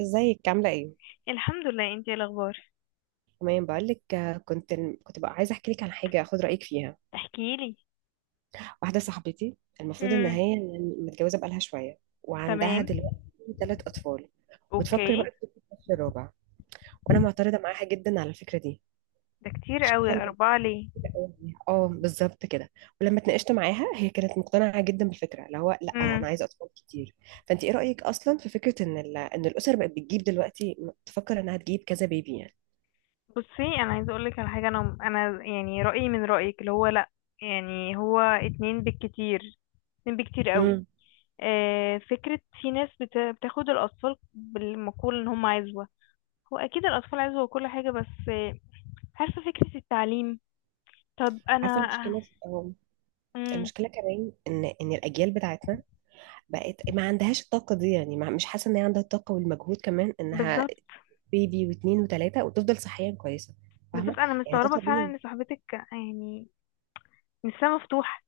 ازيك؟ عاملة ايه؟ الحمد لله، انتي ايه الاخبار؟ تمام. بقولك، كنت بقى عايزة احكي لك عن حاجة، اخد رأيك فيها. احكيلي. واحدة صاحبتي، المفروض ان امم. هي متجوزة بقالها شوية، وعندها تمام. دلوقتي ثلاث اطفال، اوكي. وبتفكر بقى تجيب الطفل الرابع، وانا معترضة معاها جدا على الفكرة دي. ده كتير قوي، شايفة ان اربعة ليه؟ كده أوي عليها. اه، بالظبط كده. ولما اتناقشت معاها، هي كانت مقتنعة جدا بالفكرة، اللي هو لا امم. انا عايزة اطفال كتير. فانت ايه رأيك اصلا في فكرة ان الاسر بقت بتجيب دلوقتي، تفكر انها تجيب كذا بيبي يعني؟ بصي انا عايزه اقولك على حاجه، انا يعني رايي من رايك اللي هو لا. يعني هو اتنين بالكتير. اتنين بالكتير قوي. امم، فكره، في ناس بتاخد الاطفال بالمقول ان هم عزوه. هو اكيد الاطفال عزوه وكل حاجه، بس عارفه فكره التعليم. طب عارفة انا. المشكلة امم. المشكله كمان ان الاجيال بتاعتنا بقت ما عندهاش الطاقه دي. يعني ما، مش حاسه ان هي عندها الطاقه والمجهود، كمان انها بالظبط. بيبي واثنين وثلاثه، وتفضل صحيا كويسه. فاهمه؟ بالظبط، انا يعني ده مستغربه فعلا طبيعي. ان صاحبتك. يعني لسه مفتوح.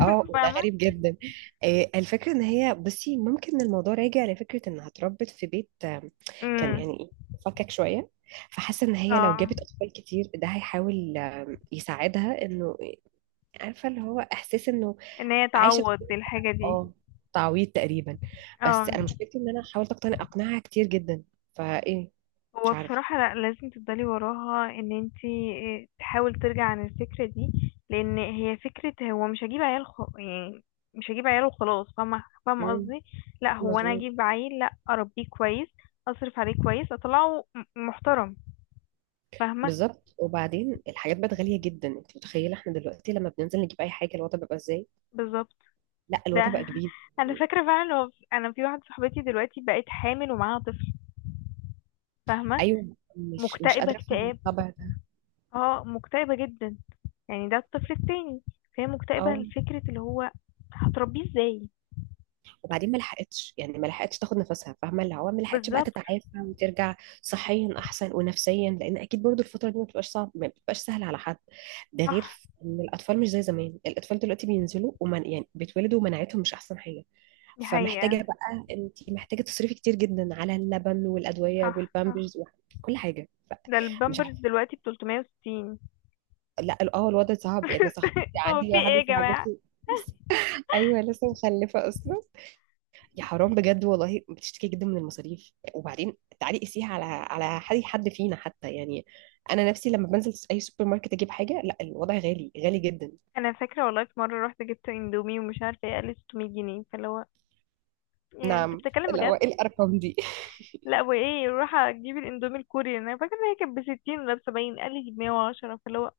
اه، وده فاهمة. غريب جدا. الفكره ان هي، بصي ممكن الموضوع راجع لفكره انها اتربت في بيت، كان امم. يعني ايه، فكك شويه. فحاسه ان هي لو اه. جابت اطفال كتير، ده هيحاول يساعدها انه، عارفه، اللي هو احساس انه ان هي عايشه. تعوض الحاجة دي. اه، تعويض تقريبا. بس اه. انا مشكلتي ان انا حاولت اقتنع اقنعها كتير جدا، فايه. مش هو عارفه. بصراحة لا، لازم تفضلي وراها ان انتي تحاول ترجع عن الفكرة دي. لان هي فكرة، هو مش هجيب عيال يعني. مش هجيب عيال وخلاص، فاهمة، فاهمة مم، قصدي. لا، هو انا مظبوط. هجيب عيل لا اربيه كويس. اصرف عليه كويس، اطلعه محترم. فاهمة. بالظبط، وبعدين الحاجات بقت غاليه جدا. انت متخيله احنا دلوقتي لما بننزل نجيب اي حاجه الوضع بيبقى ازاي؟ بالظبط. لا، الوضع ده بقى جديد. انا فاكرة فعلا، هو انا في واحدة صاحبتي دلوقتي بقت حامل ومعاها طفل. فاهمة. ايوه، مش مكتئبة قادره افهم اكتئاب. الطبع ده. اه، مكتئبة جدا. يعني ده الطفل التاني. فهي مكتئبة اه، لفكرة اللي هو. هتربيه ازاي. وبعدين ما لحقتش، يعني ما لحقتش تاخد نفسها، فاهمه اللي هو ما لحقتش بقى بالظبط. تتعافى وترجع صحيا احسن ونفسيا. لان اكيد برضو الفتره دي ما بتبقاش صعب، ما بتبقاش سهله على حد. ده صح. غير ان الاطفال مش زي زمان، الاطفال دلوقتي بينزلوا ومن يعني بيتولدوا ومناعتهم مش احسن حاجه. دي فمحتاجه حقيقة. بقى، انت محتاجه تصرفي كتير جدا على اللبن والادويه صح، صح. والبامبرز وكل حاجه ف-. ده مش البامبرز عارفه. دلوقتي بتلتمية وستين. لا، اه الوضع صعب يعني. صاحبتي، هو عندي في ايه يا واحده جماعة؟ صاحبتي. ايوه لسه مخلفه اصلا. يا حرام، بجد والله بتشتكي جدا من المصاريف. وبعدين تعالي قسيها على على حد، حد فينا حتى يعني. انا نفسي لما بنزل اي سوبر ماركت اجيب حاجه، لا الوضع غالي غالي جدا. انا فاكرة والله، في مرة رحت جبت اندومي ومش عارفة ايه، قال 600 جنيه، فاللي هو. يعني انت بتتكلم اللي هو بجد؟ ايه الارقام دي! لا، وايه، روح اجيب الاندومي الكوري، انا فاكرة ان هي كانت بستين ولا بسبعين، قال لي بمية وعشرة، فاللي هو.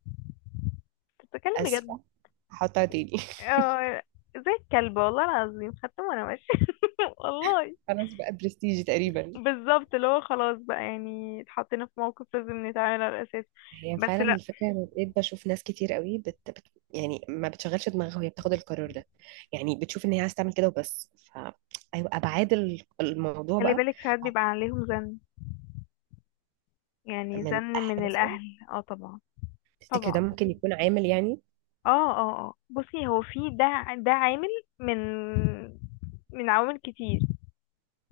أنت بتتكلم بجد؟ اسفه، هحطها تاني. اه، زي الكلب والله العظيم، خدته وانا ماشية والله. خلاص بقى برستيج تقريبا. بالظبط، اللي هو خلاص بقى، يعني اتحطينا في موقف لازم نتعامل على الأساس. هي بس فعلا لا. الفكره، انا بقيت بشوف ناس كتير قوي يعني ما بتشغلش دماغها وهي بتاخد القرار ده. يعني بتشوف ان هي عايزه تعمل كده وبس، ف ايوه ابعاد الموضوع خلي بقى. بالك، ساعات بيبقى عليهم زن. يعني من زن من اهل مثلا، الأهل. اه، طبعا. تفتكر ده طبعا. ممكن يكون عامل يعني؟ اه، اه، اه، بصي هو في ده ده عامل. من من عوامل كتير.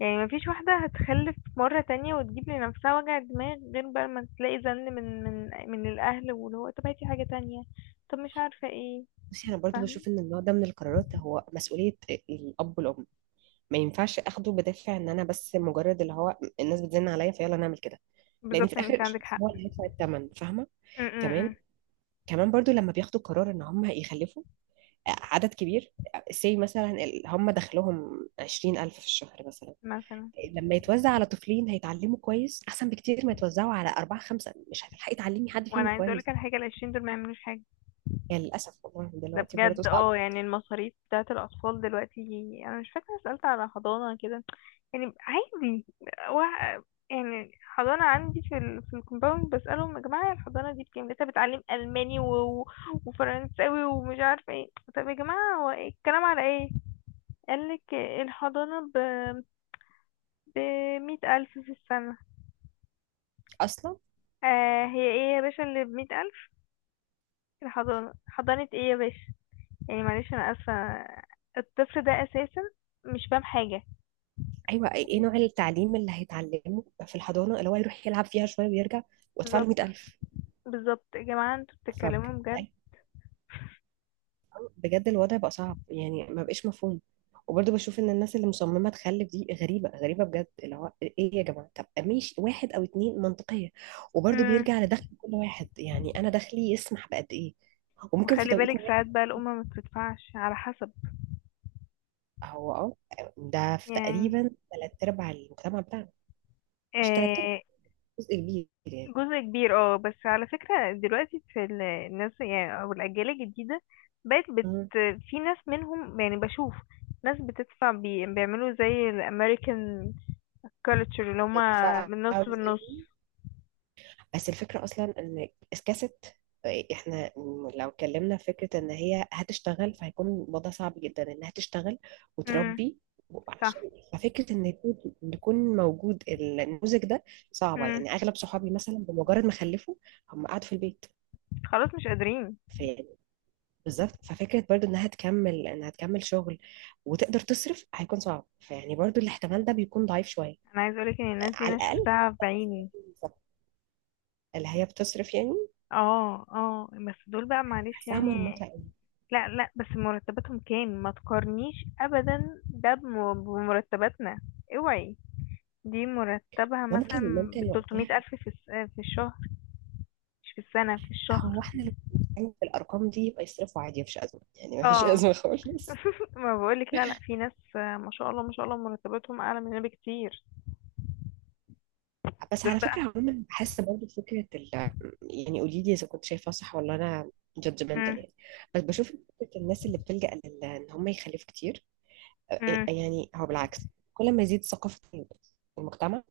يعني مفيش واحدة هتخلف مرة تانية وتجيب لنفسها وجع دماغ، غير بقى ما تلاقي زن من الأهل واللي هو طب هاتي حاجة تانية. طب مش عارفة ايه. بصي انا برضو فاهمة. بشوف ان النوع ده من القرارات هو مسؤوليه الاب والام. ما ينفعش اخده بدافع ان انا بس مجرد اللي هو الناس بتزن عليا فيلا نعمل كده. لان في بالظبط، انت الاخر عندك الشخص حق. هو اللي هيدفع الثمن، فاهمه. م كمان -م -م. كمان برضو لما بياخدوا قرار ان هم يخلفوا عدد كبير. سي مثلا هم دخلهم 20000 في الشهر مثلا، مثلا. لما يتوزع على طفلين هيتعلموا كويس احسن بكتير ما يتوزعوا على اربعه خمسه. مش هتلحقي تعلمي حد وانا فيهم عايزه اقولك كويس. على حاجه، العشرين دول ما يعملوش حاجه. يعني للاسف والله ده دلوقتي برضه بجد، صعب اه، يعني المصاريف بتاعه الاطفال دلوقتي. انا مش فاكره، سالت على حضانه كده. يعني عادي. و... يعني حضانه عندي في الكومباوند، بسالهم يا جماعه الحضانه دي بكام، لسه بتعلم الماني وفرنساوي ومش عارفه ايه. طب يا جماعه، هو إيه الكلام على ايه؟ قالك الحضانه ب 100,000 ألف في السنة. اصلا. آه، هي ايه يا باشا اللي بمية ألف؟ الحضانة حضانة ايه يا باشا؟ يعني معلش، انا اسفة. الطفل ده اساسا مش فاهم حاجة. ايوه، ايه نوع التعليم اللي هيتعلمه في الحضانه، اللي هو يروح يلعب فيها شويه ويرجع وادفع له بالظبط. 100000؟ بالظبط يا جماعة، انتوا بتتكلموا فبجد بجد؟ الوضع بقى صعب يعني، ما بقاش مفهوم. وبرضه بشوف ان الناس اللي مصممه تخلف دي غريبه غريبه بجد. اللي هو ايه يا جماعه، طب ماشي واحد او اتنين منطقيه. وبرضه امم. بيرجع لدخل كل واحد يعني. انا دخلي يسمح بقد ايه، وممكن في وخلي توقيت بالك ساعات معين. بقى، الأمة ما بتدفعش على حسب. هو اه، ده في يعني. تقريبا ثلاث ارباع المجتمع بتاعنا. مش ثلاث ارباع، آه. جزء كبير يعني. جزء كبير، اه، بس على فكرة دلوقتي في الناس، يعني او الأجيال الجديدة بقت مم. في ناس منهم، يعني بشوف ناس بتدفع بيعملوا زي الأمريكان كالتشر، اللي هما بيدفع من نص جزء. بالنص. بس الفكرة أصلا إن اسكاست، إحنا لو اتكلمنا في فكرة إن هي هتشتغل، فهيكون الوضع صعب جدا إنها تشتغل امم. وتربي. وعشان صح. ففكرة إن يكون موجود النموذج ده صعبة. مم. يعني أغلب صحابي مثلا بمجرد ما خلفوا هم قعدوا في البيت. خلاص، مش قادرين. في، بالظبط ففكرة برضو إنها تكمل شغل وتقدر تصرف هيكون صعب. فيعني برضو الاحتمال ده بيكون ضعيف شوية انا عايز اقولك ان الناس دي على انا الأقل. شفتها بعيني. بالظبط. اللي هي بتصرف يعني، اه، اه، بس دول بقى معلش بحسها يعني. مرمطة قوي. لا، لا، بس مرتباتهم كام، ما تقارنيش ابدا ده بمرتباتنا. اوعي. دي مرتبها ممكن مثلا ب، ممكن وقتها الف في الشهر، مش في السنة، في هو الشهر. احنا اللي بنتكلم في الارقام دي يبقى يصرفوا عادي، مفيش ازمه يعني، مفيش اه ازمه خالص. ما بقولك، لا، لا، في ناس ما شاء الله، ما شاء الله، مرتباتهم اعلى مننا بكتير. بس دول على بقى. فكره عموما بحس برضه فكره يعني قولي لي اذا كنت شايفاها صح ولا انا مم. جادجمنتال يعني. بس بشوف فكره الناس اللي بتلجأ ان هم يخلفوا كتير أ- مم. يعني. هو بالعكس، كل ما يزيد ثقافه المجتمع،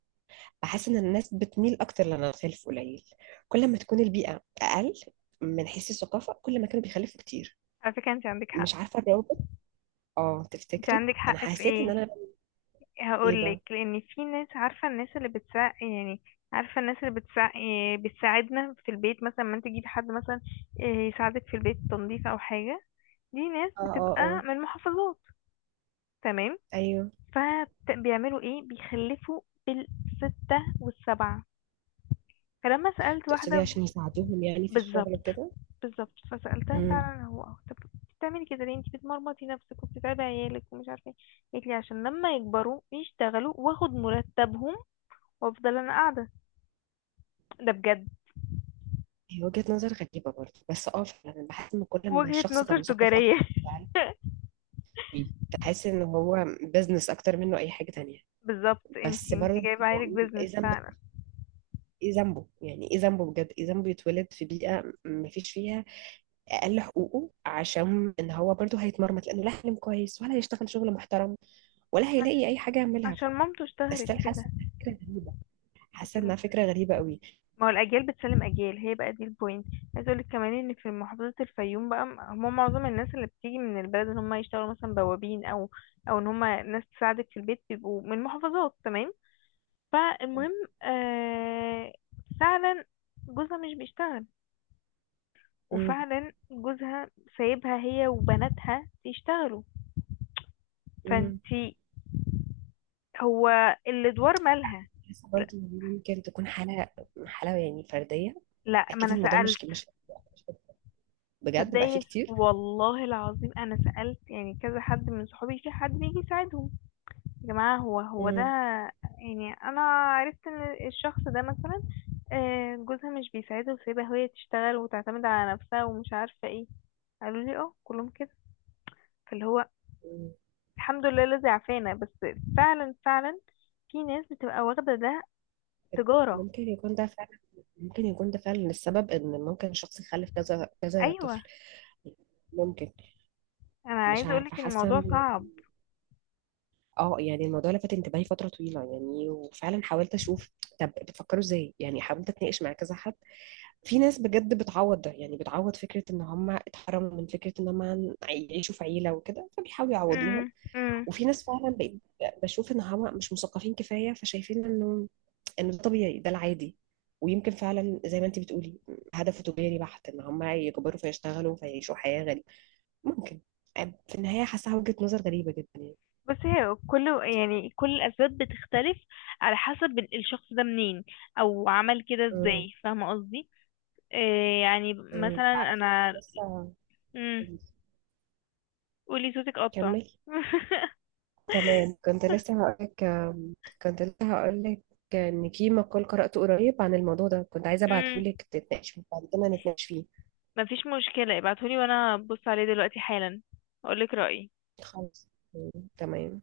بحس ان الناس بتميل اكتر لانها تخلف قليل. كل ما تكون البيئه اقل من حيث الثقافه، كل ما كانوا بيخلفوا كتير. على فكرة انت عندك حق. مش عارفه الروابط. اه، انت تفتكري عندك انا حق في حسيت ايه؟ ان انا، هقولك، ايه؟ لان في ناس، عارفه الناس اللي بتساعد يعني. عارفه الناس اللي بتساعد، بتساعدنا في البيت مثلا. ما انت تجيبي حد مثلا يساعدك في البيت تنظيف او حاجه. دي ناس اه اه بتبقى اه من محافظات. تمام. ايوه، فبيعملوا ايه؟ بيخلفوا بالستة والسبعة. فلما سألت واحدة تقصدي عشان يساعدوهم يعني في الشغل بالظبط. وكده. بالظبط، فسألتها امم. فعلا هو طب بتعملي كده ليه؟ انت بتمرمطي نفسك وبتتعبي عيالك ومش عارفه ايه. قالت لي عشان لما يكبروا يشتغلوا واخد مرتبهم، وافضل انا قاعدة. ده بجد هي وجهة نظر غريبة برضه، بس اه فعلا بحس ان كل ما وجهة الشخص كان نظر مثقف تجارية اكتر فعلا. بيه. بحس ان هو بزنس اكتر منه اي حاجة تانية. بالظبط، انتي بس انتي برضه جايبة عيلك بقول بيزنس ايه ذنب، فعلا. ايه ذنبه يعني، ايه ذنبه بجد، ايه ذنبه يتولد في بيئة ما فيش فيها اقل حقوقه؟ عشان ان هو برضه هيتمرمط، لانه لا حلم كويس ولا هيشتغل شغل محترم ولا عش- هيلاقي اي حاجة يعملها ف. عشان مامته اشتهرت استيل كده. حاسة انها فكرة غريبة، حاسة انتي ما. انها فكرة غريبة قوي. هو الأجيال بتسلم أجيال، هي بقى دي البوينت. عايز اقولك كمان ان في محافظة الفيوم بقى، هم معظم الناس اللي بتيجي من البلد ان هم يشتغلوا مثلا بوابين، او ان هم ناس تساعدك في البيت بيبقوا من محافظات. تمام. فالمهم، آه، فعلا جوزها مش بيشتغل. مم. وفعلا جوزها سايبها هي وبناتها يشتغلوا. مم. فانتي، هو الادوار مالها. بحس لا، برضه إن دي ممكن تكون حالة، حالة يعني فردية. لا، ما أكيد انا الموضوع سألت. مش بجد بقى فيه تصدقي كتير. والله العظيم، انا سألت يعني كذا حد من صحابي، في حد بيجي يساعدهم؟ يا جماعة هو ده. مم. يعني انا عرفت ان الشخص ده مثلا جوزها مش بيساعدها، وسايبها هي تشتغل وتعتمد على نفسها ومش عارفة ايه. قالوا لي اه، كلهم كده. فاللي هو مم. الحمد لله الذي عافانا. بس فعلا، فعلا في ناس بتبقى واخدة ده تجارة. ممكن يكون ده فعلا، ممكن يكون ده فعلا السبب إن ممكن شخص يخلف كذا كذا ايوه، طفل. ممكن. انا مش عايزة عارفة، اقولك ان حاسة الموضوع إن، صعب. اه يعني الموضوع لفت انتباهي فترة طويلة يعني، وفعلا حاولت أشوف طب بتفكروا إزاي. يعني حاولت أتناقش مع كذا حد. في ناس بجد بتعوض ده، يعني بتعوض فكرة ان هم اتحرموا من فكرة ان هم يعيشوا في عيلة وكده، فبيحاولوا يعوضوها. امم. وفي ناس فعلا بقيت بشوف ان هم مش مثقفين كفاية، فشايفين انه، انه ده طبيعي، ده العادي. ويمكن فعلا زي ما انت بتقولي، هدفه تجاري بحت، ان هم يكبروا فيشتغلوا فيعيشوا حياة غريبة. ممكن. في النهاية حاسة وجهة نظر غريبة جدا يعني. بس هي كل الأسباب بتختلف على حسب الشخص ده منين، أو عمل كده امم ازاي، فاهمة قصدي. إيه يعني امم مثلا تعرفي، أنا. لسه، مم. قولي، صوتك قطع. كملي. تمام، كنت لسه هقول لك ان في مقال قرأته قريب عن الموضوع ده، كنت عايزة ابعته مم. لك تتناقش فيه، بعد كده نتناقش فيه. مفيش مشكلة، ابعتهولي وأنا أبص عليه دلوقتي حالا، أقولك رأيي. خلاص. تمام.